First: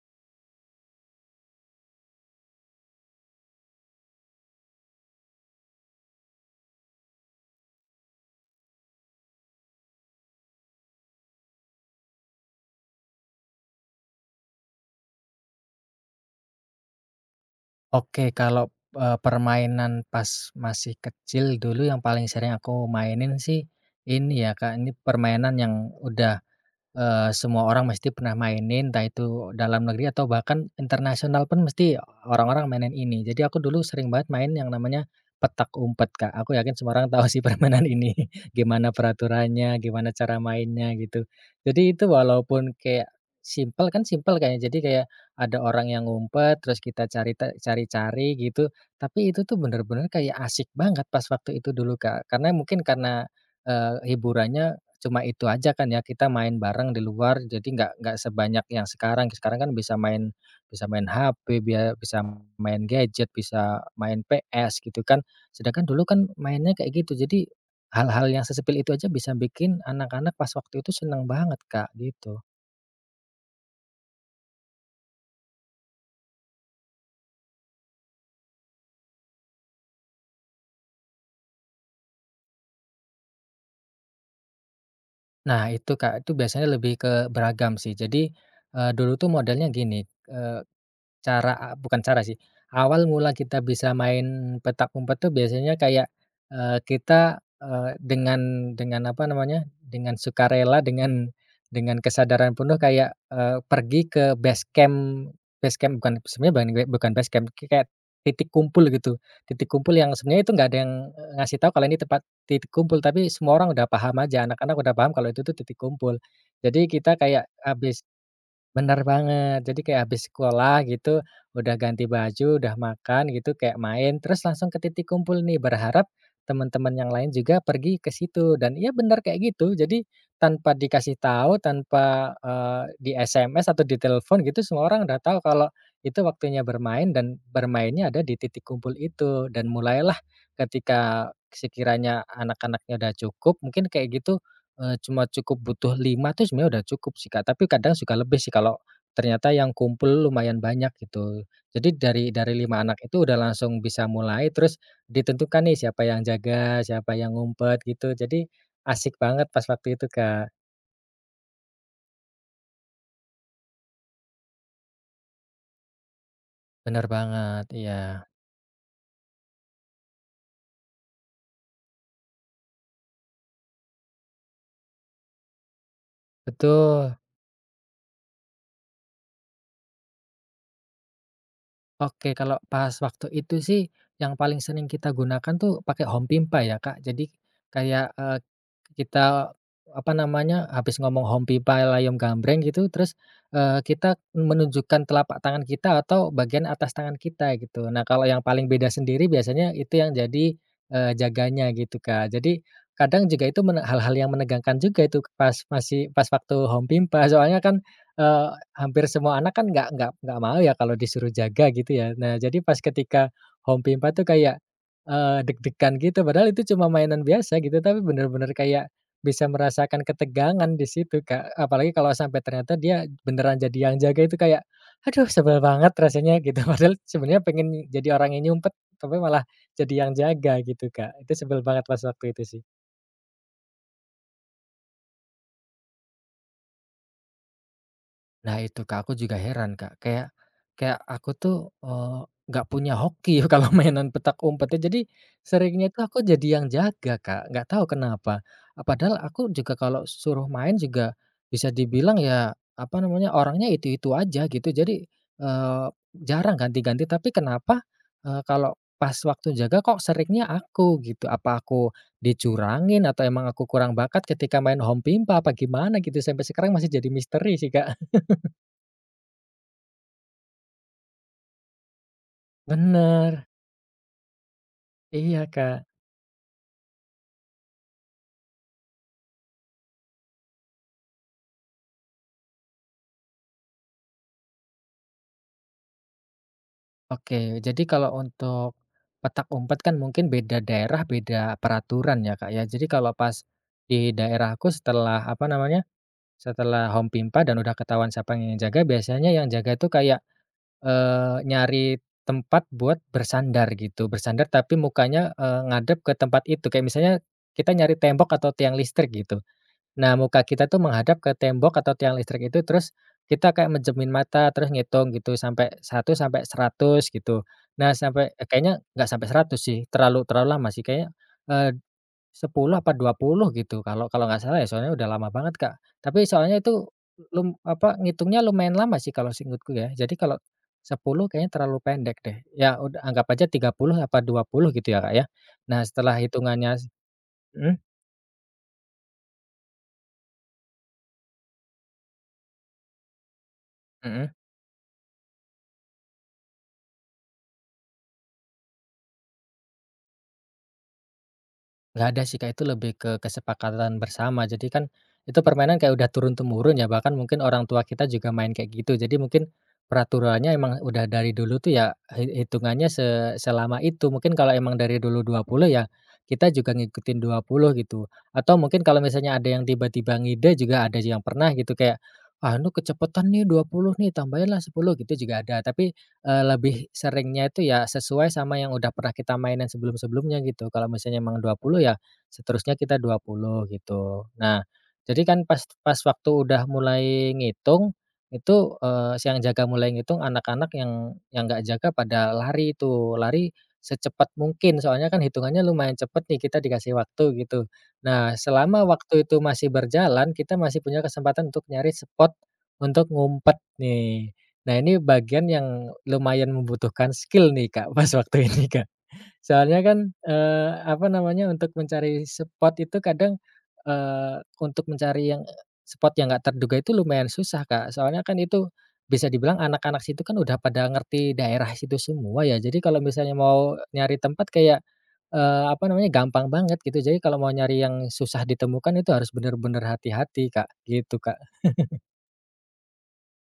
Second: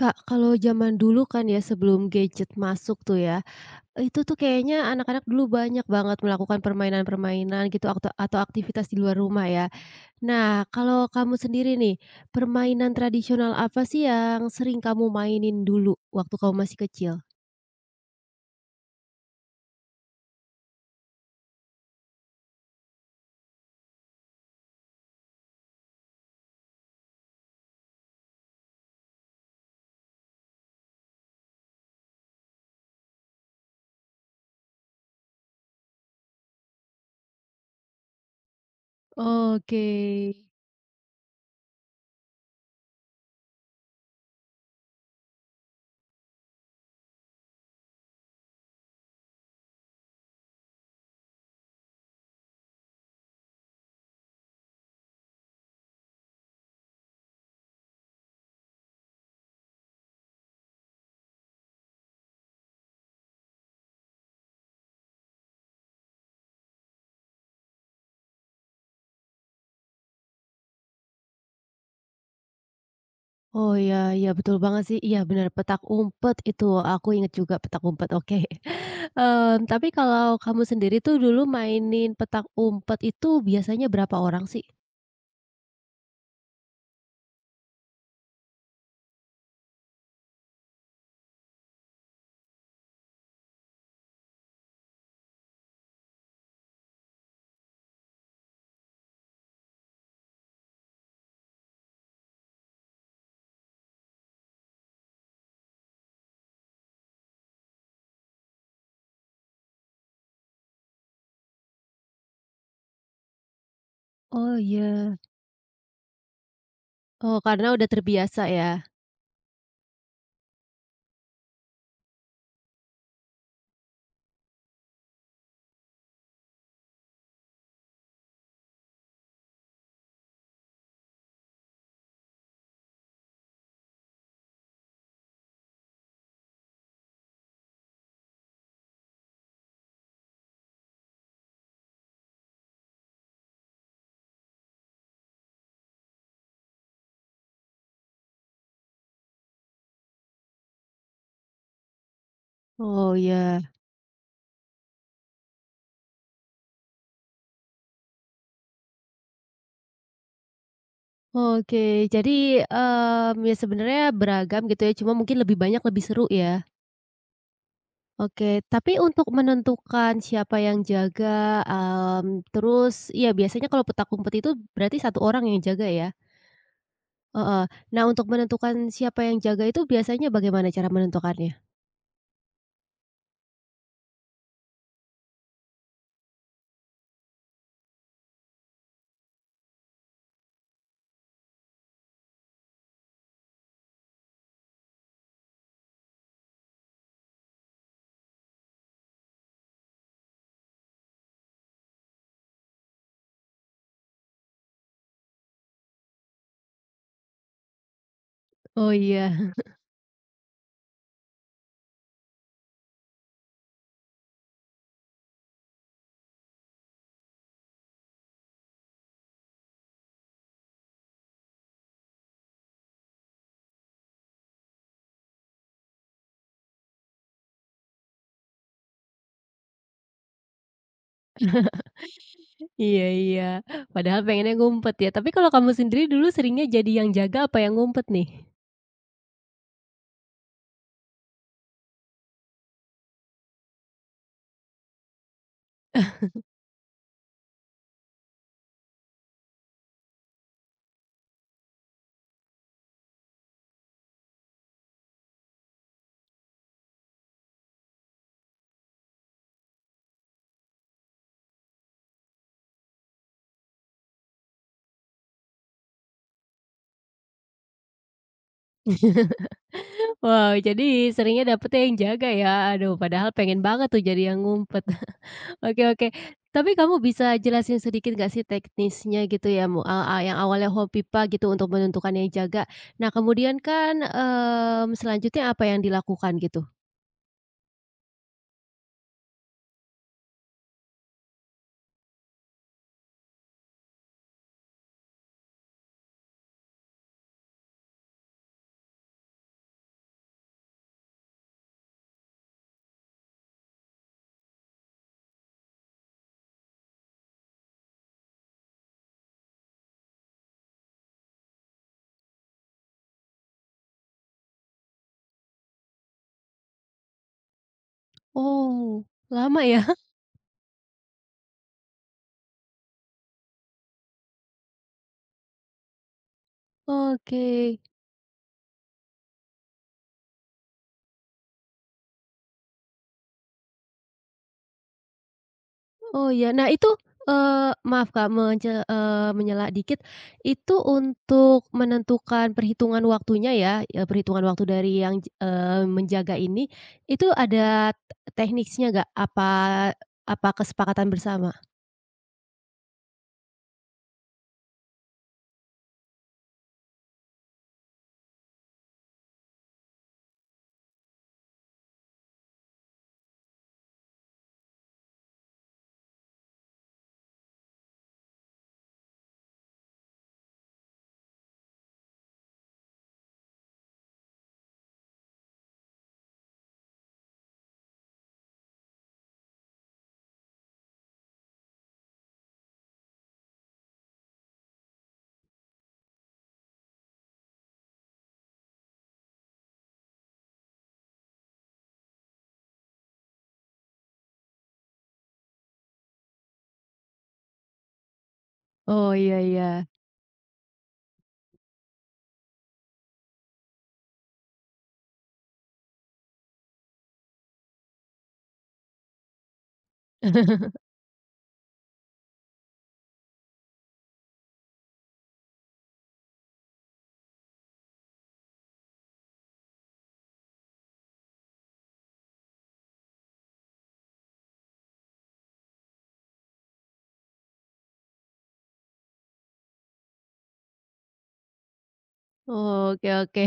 Kak, kalau zaman dulu kan ya sebelum gadget masuk tuh ya, itu tuh kayaknya anak-anak dulu banyak banget melakukan permainan-permainan gitu akto atau aktivitas di luar rumah ya. Nah, kalau kamu sendiri nih, permainan tradisional apa sih yang sering kamu mainin dulu waktu kamu masih kecil? Oke, kalau, permainan pas masih kecil dulu yang paling sering aku mainin sih ini ya, Kak, ini permainan yang udah, semua orang mesti pernah mainin, entah itu dalam negeri atau bahkan internasional pun mesti orang-orang mainin ini. Jadi aku dulu sering banget main yang namanya petak umpet, Kak. Aku yakin semua orang tahu sih permainan ini, gimana peraturannya, Oke. gimana cara mainnya gitu. Jadi itu walaupun kayak simpel kan simpel kayaknya, jadi kayak ada orang yang ngumpet, terus kita cari-cari gitu, tapi itu tuh bener-bener kayak asik banget pas waktu itu dulu, Kak. Karena mungkin karena, hiburannya cuma itu aja kan ya, kita main bareng di luar, jadi nggak sebanyak yang sekarang. Sekarang kan bisa main HP, bisa main gadget, bisa main PS gitu kan. Sedangkan dulu kan mainnya kayak gitu. Jadi hal-hal yang sesepil itu aja bisa bikin anak-anak pas waktu itu seneng banget, Kak, gitu. Oh iya iya betul banget sih, iya benar petak umpet itu, aku inget juga petak umpet, oke. Tapi kalau kamu sendiri tuh dulu mainin petak umpet itu biasanya berapa orang sih? Nah itu, Kak, itu biasanya lebih ke beragam sih. Jadi, dulu tuh modelnya gini, eh, Cara a bukan cara sih, awal mula kita bisa main petak umpet tuh biasanya kayak, kita, dengan dengan sukarela, dengan kesadaran penuh kayak, pergi ke base camp bukan sebenarnya bukan bukan base camp, kayak titik kumpul gitu. Titik kumpul yang sebenarnya itu nggak ada yang, ngasih tahu kalau ini tempat titik kumpul, tapi semua orang udah paham aja, Oh anak-anak udah paham iya. kalau itu tuh titik kumpul. Jadi kita Oh kayak karena udah habis terbiasa ya? Bener banget. Jadi kayak habis sekolah gitu, udah ganti baju, udah makan gitu, kayak main, terus langsung ke titik kumpul nih, berharap teman-teman yang lain juga pergi ke situ. Dan iya bener kayak gitu. Jadi tanpa dikasih tahu, tanpa, di SMS atau di telepon gitu, semua orang udah tahu kalau itu waktunya bermain dan bermainnya ada di titik kumpul itu. Dan mulailah ketika sekiranya anak-anaknya udah cukup, mungkin kayak gitu, cuma cukup butuh 5 tuh sebenarnya udah cukup sih, Kak, tapi kadang suka lebih sih kalau ternyata yang kumpul lumayan banyak gitu. Jadi dari 5 anak Oh itu udah iya. langsung bisa mulai, terus ditentukan nih siapa yang jaga, siapa yang ngumpet gitu. Jadi asik banget pas waktu itu, Kak. Oke, jadi, ya sebenarnya beragam gitu ya, cuma mungkin lebih banyak lebih seru ya? Bener banget, iya, Oke, tapi untuk menentukan siapa yang jaga, terus ya biasanya kalau petak umpet itu berarti satu orang yang jaga ya? betul. Heeh. Nah untuk menentukan siapa yang jaga itu biasanya bagaimana cara menentukannya? Oke, kalau pas waktu itu sih, yang paling sering kita gunakan tuh pakai home pimpa ya, Kak. Jadi kayak, kita, apa namanya, habis ngomong home pimpa layom gambreng gitu, terus, kita menunjukkan telapak tangan kita atau bagian atas tangan kita gitu. Nah, kalau yang paling beda sendiri biasanya itu yang jadi, jaganya gitu, Kak. Jadi kadang juga itu hal-hal yang menegangkan juga itu pas waktu home pimpa, soalnya kan, Oh hampir semua anak iya. kan nggak mau ya kalau disuruh jaga gitu ya. Nah, jadi pas ketika home pimpa tuh kayak, deg-degan gitu padahal itu cuma mainan biasa gitu, tapi bener-bener kayak bisa merasakan ketegangan di situ, Kak. Apalagi kalau sampai ternyata dia beneran jadi yang jaga itu kayak, aduh sebel banget rasanya gitu. Padahal sebenarnya pengen jadi orang yang nyumpet, tapi malah jadi yang jaga gitu, Kak. Itu sebel banget pas waktu itu sih. Iya iya. Padahal pengennya ngumpet ya, tapi kalau kamu sendiri dulu seringnya jadi yang jaga apa yang ngumpet nih? Nah itu Kak, aku juga heran Kak, kayak kayak aku tuh, eee, nggak punya hoki kalau mainan petak umpetnya, jadi seringnya tuh aku jadi yang jaga Kak, nggak tahu kenapa. Padahal aku juga kalau suruh main juga bisa dibilang ya, apa namanya, orangnya itu-itu aja gitu, jadi, eee, jarang ganti-ganti, tapi kenapa, kalau pas waktu jaga kok seringnya aku gitu, apa aku dicurangin atau emang aku kurang bakat ketika main home pimpa apa gimana gitu, sampai sekarang masih jadi misteri sih Kak. Wow, jadi seringnya dapetnya yang jaga ya? Aduh, padahal Bener, pengen banget tuh jadi yang ngumpet. iya Oke Kak. oke. Tapi kamu bisa jelasin sedikit nggak sih teknisnya gitu ya, mu a yang awalnya hobi pipa gitu untuk menentukan yang jaga. Nah, kemudian kan, selanjutnya apa yang dilakukan gitu? Oke, jadi kalau untuk petak umpet kan mungkin beda daerah, beda peraturan ya Kak ya. Jadi kalau pas di daerahku setelah apa namanya, setelah home pimpa dan udah ketahuan siapa yang jaga, biasanya yang jaga itu kayak, nyari tempat buat bersandar gitu. Bersandar tapi mukanya, ngadep ke tempat itu, kayak misalnya kita nyari tembok atau tiang listrik gitu. Nah, muka kita tuh menghadap ke tembok atau tiang listrik itu, terus kita kayak menjemin mata, terus ngitung gitu sampai satu sampai 100 gitu. Nah, sampai eh, kayaknya Oh, nggak sampai 100 lama sih, ya? terlalu terlalu lama sih kayaknya, eee, 10 apa 20 gitu kalau kalau nggak salah ya, soalnya udah lama banget, Kak. Tapi soalnya itu Oke. Ngitungnya lumayan lama sih kalau seingetku ya. Jadi kalau 10 kayaknya terlalu pendek deh. Ya udah anggap aja 30 apa 20 gitu ya, Kak, ya. Nah, setelah Oh ya, nah hitungannya s itu, Mhm maaf Kak menyela dikit, itu untuk menentukan perhitungan waktunya ya, mhm. perhitungan waktu dari yang menjaga ini, itu ada tekniknya nggak? Apa apa kesepakatan bersama? Nggak ada sih, Kak, itu lebih ke kesepakatan bersama. Jadi kan itu permainan kayak udah turun-temurun ya, bahkan mungkin orang tua kita juga main kayak gitu. Jadi mungkin peraturannya emang udah dari dulu tuh ya hitungannya selama itu. Mungkin kalau emang dari dulu 20 ya kita juga ngikutin 20 gitu. Atau mungkin kalau misalnya ada yang tiba-tiba ngide juga ada yang pernah gitu kayak, "Ah, lu kecepatan nih 20 nih, tambahinlah 10 gitu juga ada. Tapi lebih seringnya itu ya sesuai sama yang udah pernah kita mainin sebelum-sebelumnya gitu. Kalau misalnya emang 20 ya seterusnya kita 20 gitu. Nah, jadi kan pas pas waktu udah mulai ngitung, itu, si yang jaga mulai ngitung anak-anak yang nggak jaga pada lari itu, lari secepat mungkin soalnya kan hitungannya lumayan cepet nih kita dikasih waktu gitu. Nah, selama Oh waktu iya itu masih iya. berjalan, kita masih punya kesempatan untuk nyari spot untuk ngumpet nih. Nah, ini bagian yang lumayan membutuhkan skill nih, Kak, pas waktu ini, Kak. Soalnya kan, apa namanya, untuk mencari spot itu kadang, eee, untuk mencari yang spot yang nggak terduga itu lumayan susah, Kak. Soalnya kan itu bisa dibilang anak-anak situ kan udah pada ngerti daerah situ semua ya. Jadi kalau misalnya mau nyari tempat kayak, apa namanya, gampang banget gitu. Jadi kalau mau nyari yang susah ditemukan itu harus bener-bener hati-hati, Kak, gitu, Kak. Oke oke.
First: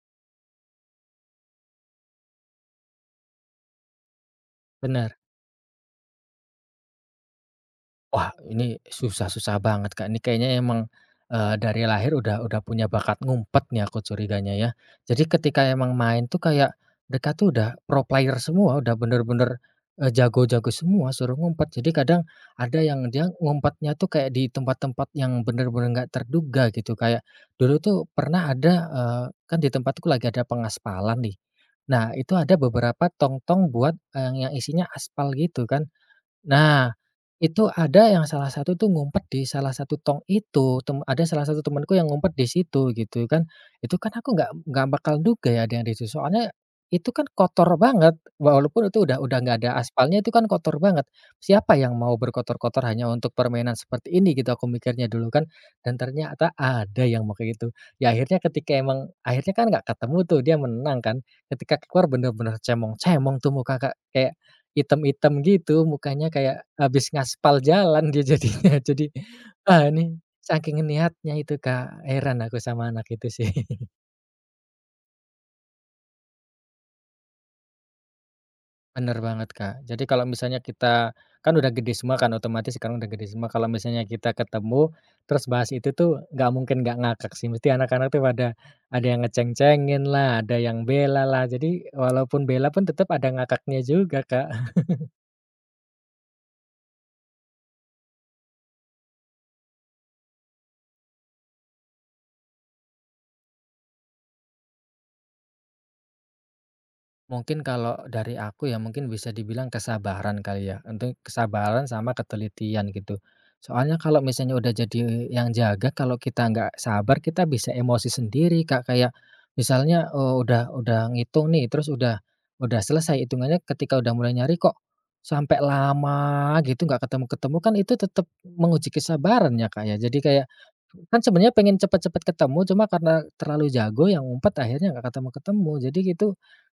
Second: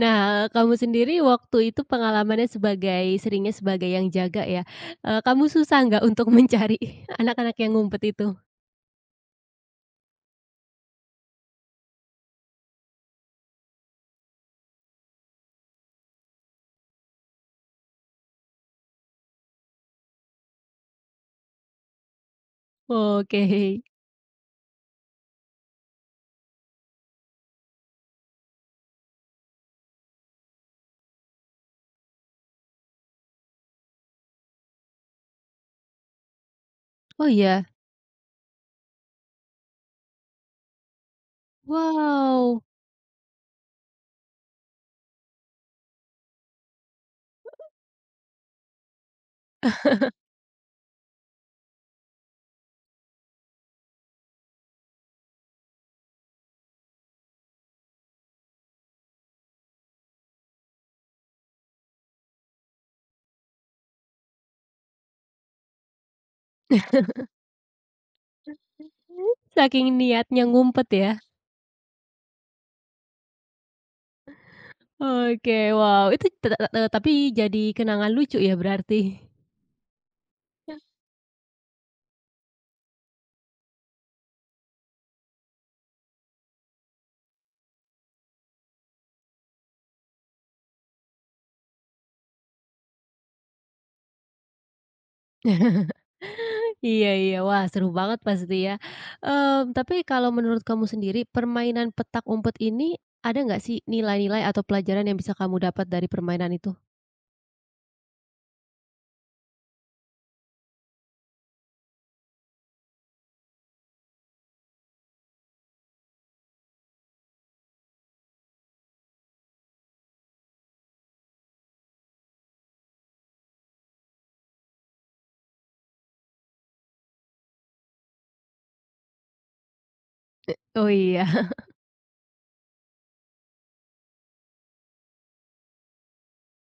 Nah, kamu sendiri waktu itu pengalamannya sebagai seringnya sebagai yang jaga ya, Bener. Kamu susah nggak untuk mencari anak-anak yang ngumpet itu? Wah, ini susah-susah banget, Kak. Ini kayaknya emang, dari lahir udah punya bakat ngumpet nih aku curiganya ya. Jadi ketika emang main tuh kayak mereka tuh udah pro player semua, udah bener-bener, jago-jago semua, suruh ngumpet. Jadi kadang ada yang dia Oke. ngumpetnya tuh kayak di tempat-tempat yang bener-bener nggak terduga gitu. Kayak dulu tuh pernah ada, kan di tempatku lagi ada pengaspalan nih. Nah, itu ada beberapa tong-tong buat, yang isinya aspal gitu kan. Nah, Oh iya. itu ada yang salah satu tuh ngumpet di salah satu tong itu, ada salah satu temanku yang ngumpet di Wow, situ gitu kan. Itu kan aku nggak bakal duga ya ada yang di situ, soalnya itu kan kotor banget, walaupun itu udah nggak ada aspalnya itu kan kotor banget. Siapa yang mau berkotor-kotor hanya untuk permainan seperti ini gitu aku mikirnya dulu kan, dan ternyata ada yang mau kayak gitu. Ya akhirnya ketika emang akhirnya kan nggak ketemu tuh, dia menang kan, ketika keluar bener-bener cemong-cemong tuh muka Kak, kayak item-item gitu mukanya kayak habis ngaspal jalan dia jadinya. Jadi, ah saking ini niatnya saking ngumpet ya? niatnya itu Kak, heran aku sama anak itu sih. Oke, wow, itu te te te tapi jadi kenangan lucu ya berarti? Bener banget Kak. Jadi kalau misalnya kita kan udah gede semua kan otomatis sekarang udah gede semua, kalau misalnya kita ketemu, terus bahas itu tuh nggak mungkin nggak ngakak sih, mesti anak-anak tuh pada ada yang ngeceng-cengin lah, ada yang bela lah, jadi walaupun bela pun tetap ada ngakaknya juga Kak. Iya iya, wah seru banget pasti ya. Tapi kalau menurut kamu sendiri, permainan petak umpet ini ada nggak sih nilai-nilai atau pelajaran yang bisa kamu dapat dari permainan itu? Mungkin kalau dari aku ya, mungkin bisa dibilang kesabaran kali ya, untuk kesabaran sama ketelitian gitu. Soalnya kalau misalnya udah jadi yang jaga, kalau kita nggak sabar, kita bisa emosi sendiri, Kak. Kayak misalnya, udah ngitung nih, terus udah selesai hitungannya ketika udah mulai nyari kok sampai lama gitu nggak ketemu-ketemu, kan itu tetap menguji kesabaran ya, Kak, ya. Jadi kayak Oh kan iya, sebenarnya pengen cepet-cepet ketemu, cuma karena terlalu jago yang ngumpet akhirnya nggak ketemu-ketemu. Jadi gitu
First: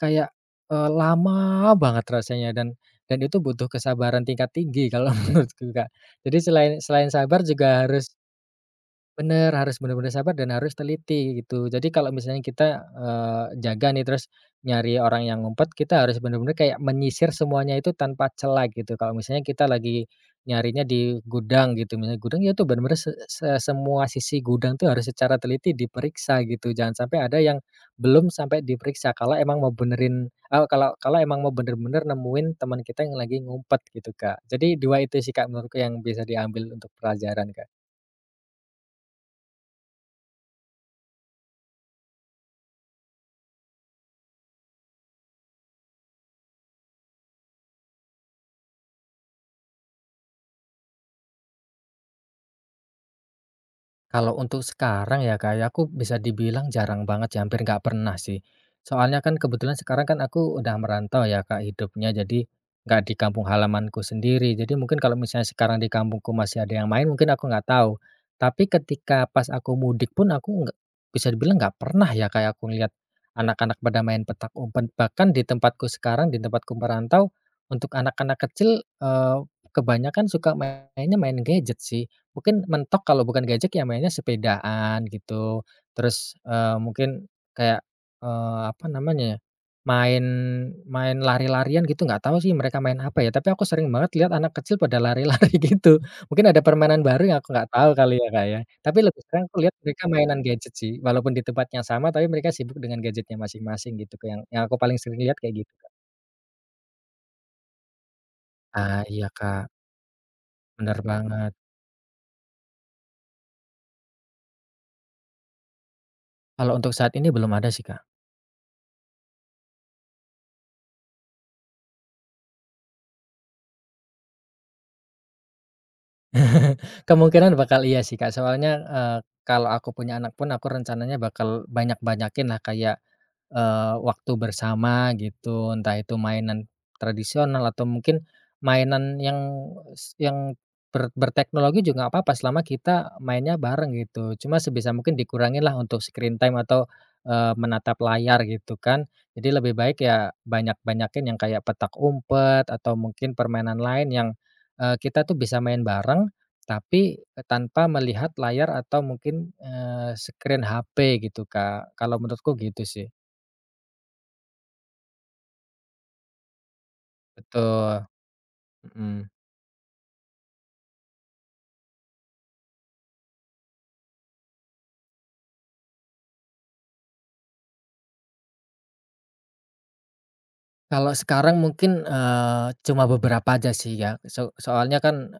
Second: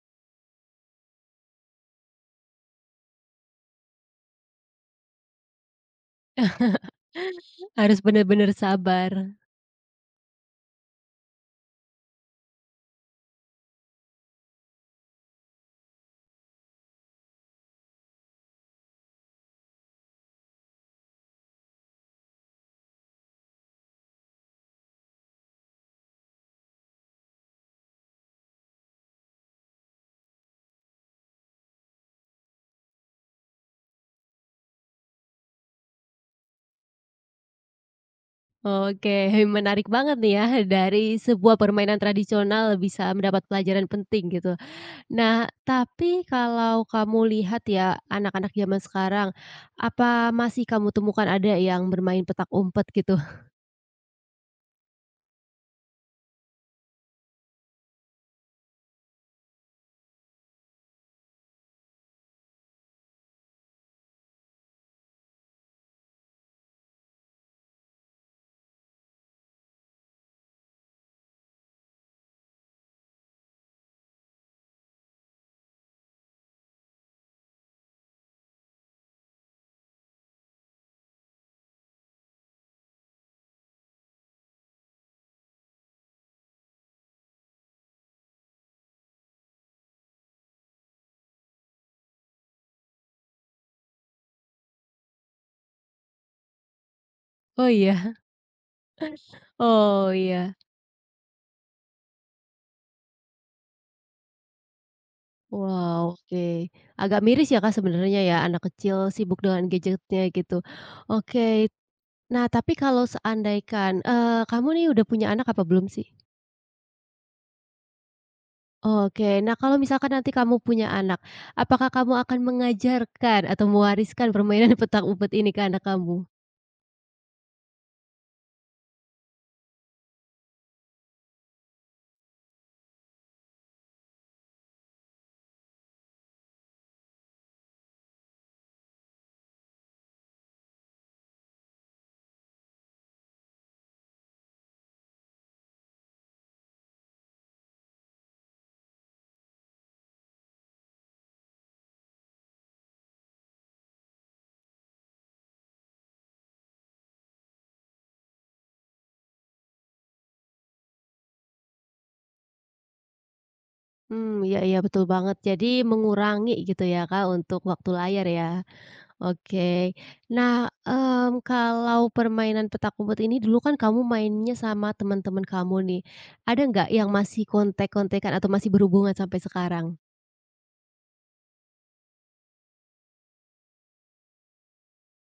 kayak lama banget rasanya dan itu butuh kesabaran tingkat tinggi kalau menurutku, Kak. Jadi selain selain sabar juga harus harus benar-benar sabar. Bener, harus bener-bener sabar dan harus teliti gitu. Jadi kalau misalnya kita, jaga nih terus nyari orang yang ngumpet, kita harus bener-bener kayak menyisir semuanya itu tanpa celah gitu. Kalau misalnya kita lagi nyarinya di gudang gitu, misalnya gudang ya tuh bener-bener se se semua sisi gudang tuh harus secara teliti diperiksa gitu. Jangan sampai ada yang belum sampai diperiksa kalau emang mau kalau kalau emang mau bener-bener nemuin teman kita yang lagi ngumpet gitu, Kak. Jadi 2 itu sih, Kak, menurutku yang bisa diambil untuk pelajaran, Kak. Oke, menarik banget nih ya, dari sebuah permainan tradisional bisa mendapat pelajaran penting gitu. Nah, tapi kalau kamu lihat ya, anak-anak zaman sekarang, apa masih kamu temukan ada yang bermain petak umpet gitu? Kalau untuk sekarang ya, Kak, ya, aku bisa dibilang jarang banget sih, hampir nggak pernah sih. Soalnya kan kebetulan sekarang kan aku udah merantau ya, Kak, hidupnya, jadi nggak di kampung halamanku sendiri. Jadi mungkin kalau misalnya sekarang di kampungku masih ada yang main, mungkin aku nggak tahu. Tapi ketika pas aku mudik pun aku nggak bisa dibilang nggak pernah ya, kayak aku lihat anak-anak pada main petak umpet. Bahkan di tempatku sekarang, di tempatku merantau, untuk anak-anak kecil, kebanyakan suka mainnya main gadget sih. Mungkin mentok kalau bukan gadget ya mainnya sepedaan gitu, terus, mungkin kayak, apa namanya ya, main main lari-larian gitu, nggak tahu sih mereka main apa ya, tapi aku sering banget lihat anak kecil pada lari-lari gitu. Mungkin ada permainan baru yang aku nggak Oh tahu kali iya. ya, Kak, ya. Tapi lebih sering aku lihat mereka Oh mainan iya. gadget sih, walaupun di tempat yang sama, tapi mereka sibuk dengan gadgetnya masing-masing gitu, Kak, yang aku paling sering lihat kayak gitu, Kak. Wow, oke. Agak miris ya Kak sebenarnya ya, anak kecil Ah, iya, sibuk Kak, dengan gadgetnya gitu. bener Oke. banget. Nah, tapi kalau seandaikan, kamu nih udah punya anak apa belum sih? Kalau untuk saat ini belum ada sih, Kak. Oke. Nah, kalau misalkan nanti kamu punya anak, apakah kamu akan mengajarkan atau mewariskan permainan petak umpet ini ke anak kamu? Kemungkinan bakal iya sih, Kak, soalnya, kalau aku punya anak pun aku rencananya bakal banyak-banyakin lah kayak, waktu bersama gitu, entah itu mainan tradisional atau mungkin mainan yang berteknologi juga nggak apa-apa selama kita mainnya bareng gitu. Cuma sebisa mungkin dikurangin lah untuk screen time atau, menatap layar gitu kan. Jadi lebih baik ya banyak-banyakin yang kayak petak umpet atau mungkin permainan lain yang, kita tuh bisa main bareng tapi, tanpa melihat layar atau mungkin, screen HP gitu, Kak. Kalau menurutku gitu sih. Hmm iya iya betul banget. Jadi mengurangi gitu ya Kak untuk waktu Betul, layar ya. mhm. Oke. Nah, kalau permainan petak umpet ini dulu kan kamu mainnya sama teman-teman kamu nih. Ada nggak yang masih kontak-kontakan atau masih berhubungan sampai sekarang? Kalau sekarang mungkin, cuma beberapa aja sih ya, soalnya kan,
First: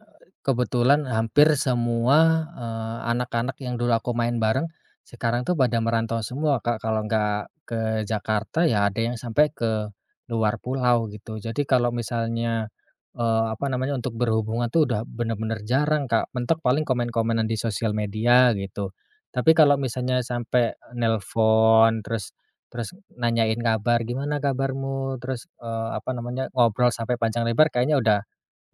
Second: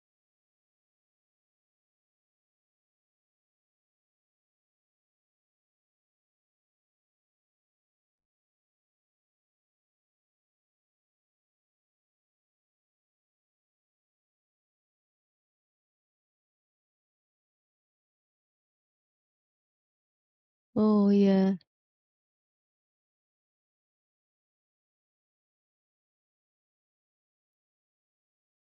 kebetulan hampir semua, anak-anak yang dulu aku main bareng, sekarang tuh pada merantau semua, Kak, kalau nggak ke Jakarta ya ada yang sampai ke luar pulau gitu. Jadi kalau misalnya, apa namanya, untuk berhubungan tuh udah bener-bener jarang, Kak, mentok paling komen-komenan di sosial media gitu. Tapi kalau misalnya sampai Oh iya. nelpon terus Terus nanyain kabar, "Gimana kabarmu?" Terus, apa namanya, ngobrol sampai panjang lebar kayaknya udah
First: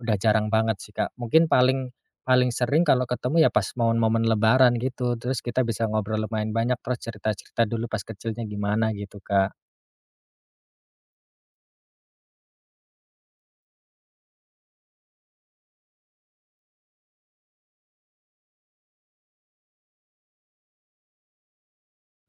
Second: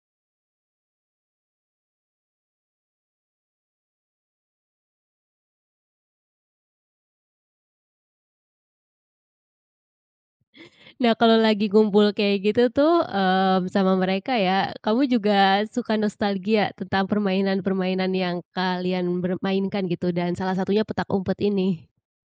udah jarang banget sih, Kak. Mungkin paling paling sering kalau ketemu ya pas momen-momen lebaran gitu, terus kita bisa ngobrol lumayan banyak, terus cerita-cerita dulu pas kecilnya gimana gitu, Kak. Nah kalau lagi ngumpul kayak gitu tuh, sama mereka ya, kamu juga suka nostalgia tentang permainan-permainan yang kalian bermainkan gitu dan salah satunya petak umpet ini?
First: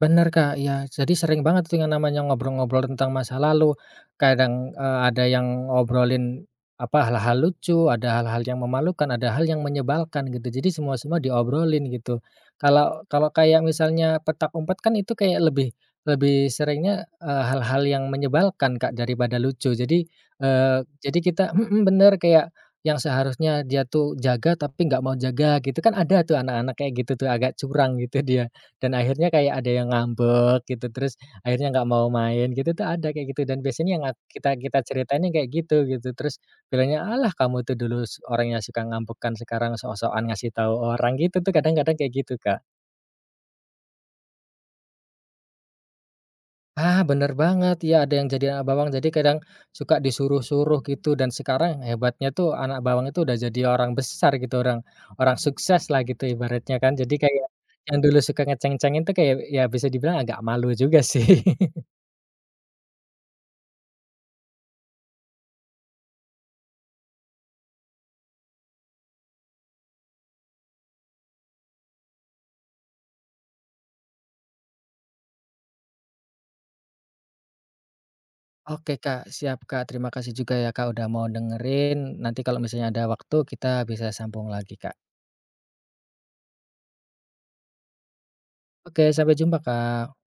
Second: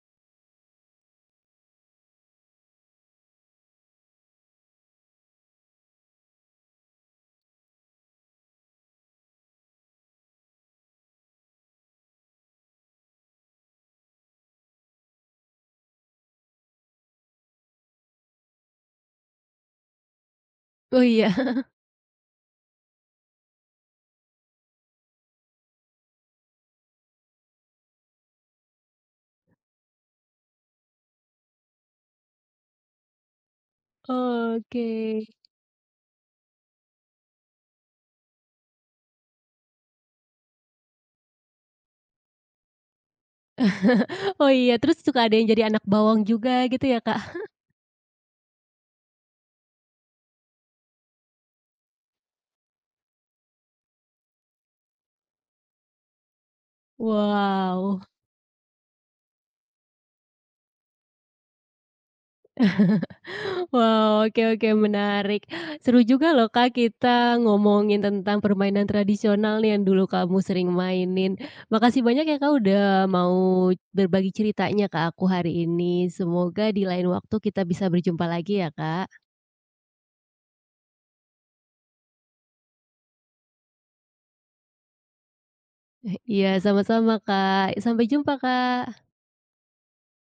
Benar, Kak, ya. Jadi sering banget tuh yang namanya ngobrol-ngobrol tentang masa lalu. Kadang, ada yang ngobrolin, apa, hal-hal lucu, ada hal-hal yang memalukan, ada hal yang menyebalkan gitu. Jadi semua-semua diobrolin gitu. Kalau kalau kayak misalnya petak umpet kan itu kayak lebih lebih seringnya, hal-hal yang menyebalkan, Kak, daripada lucu. Jadi, eee, Oh jadi iya. kita mhm, bener, kayak yang seharusnya dia tuh jaga tapi nggak mau jaga gitu, kan ada tuh anak-anak kayak gitu tuh agak curang gitu dia. Dan akhirnya kayak ada yang ngambek gitu, terus akhirnya nggak mau main gitu tuh ada kayak gitu, dan biasanya yang kita kita Oke. ceritain yang kayak gitu, gitu. Terus bilangnya, "Alah, kamu tuh dulu orangnya suka ngambekan, sekarang sok-sokan ngasih tahu orang." Gitu tuh kadang-kadang kayak gitu, Kak. Oh iya, terus suka ada yang jadi anak bawang juga gitu ya, Ah, Kak? bener banget, ya ada yang jadi anak bawang, jadi kadang suka disuruh-suruh gitu, dan sekarang hebatnya tuh anak bawang itu udah jadi orang besar gitu, orang orang sukses lah gitu ibaratnya kan. Jadi kayak yang Wow. dulu suka ngeceng-cengin tuh kayak ya bisa dibilang agak malu juga sih. Wow, oke oke menarik. Seru juga loh, Kak, kita ngomongin tentang permainan tradisional nih yang dulu kamu sering mainin. Makasih banyak ya, Kak, udah mau berbagi ceritanya ke aku hari ini. Semoga di lain waktu kita bisa berjumpa lagi ya, Oke, Kak. Kak, siap, Kak. Terima kasih juga ya, Kak, udah mau dengerin. Nanti kalau misalnya ada waktu kita bisa sambung lagi, Kak. Iya, sama-sama, Kak. Sampai jumpa, Kak. Oke, sampai jumpa, Kak.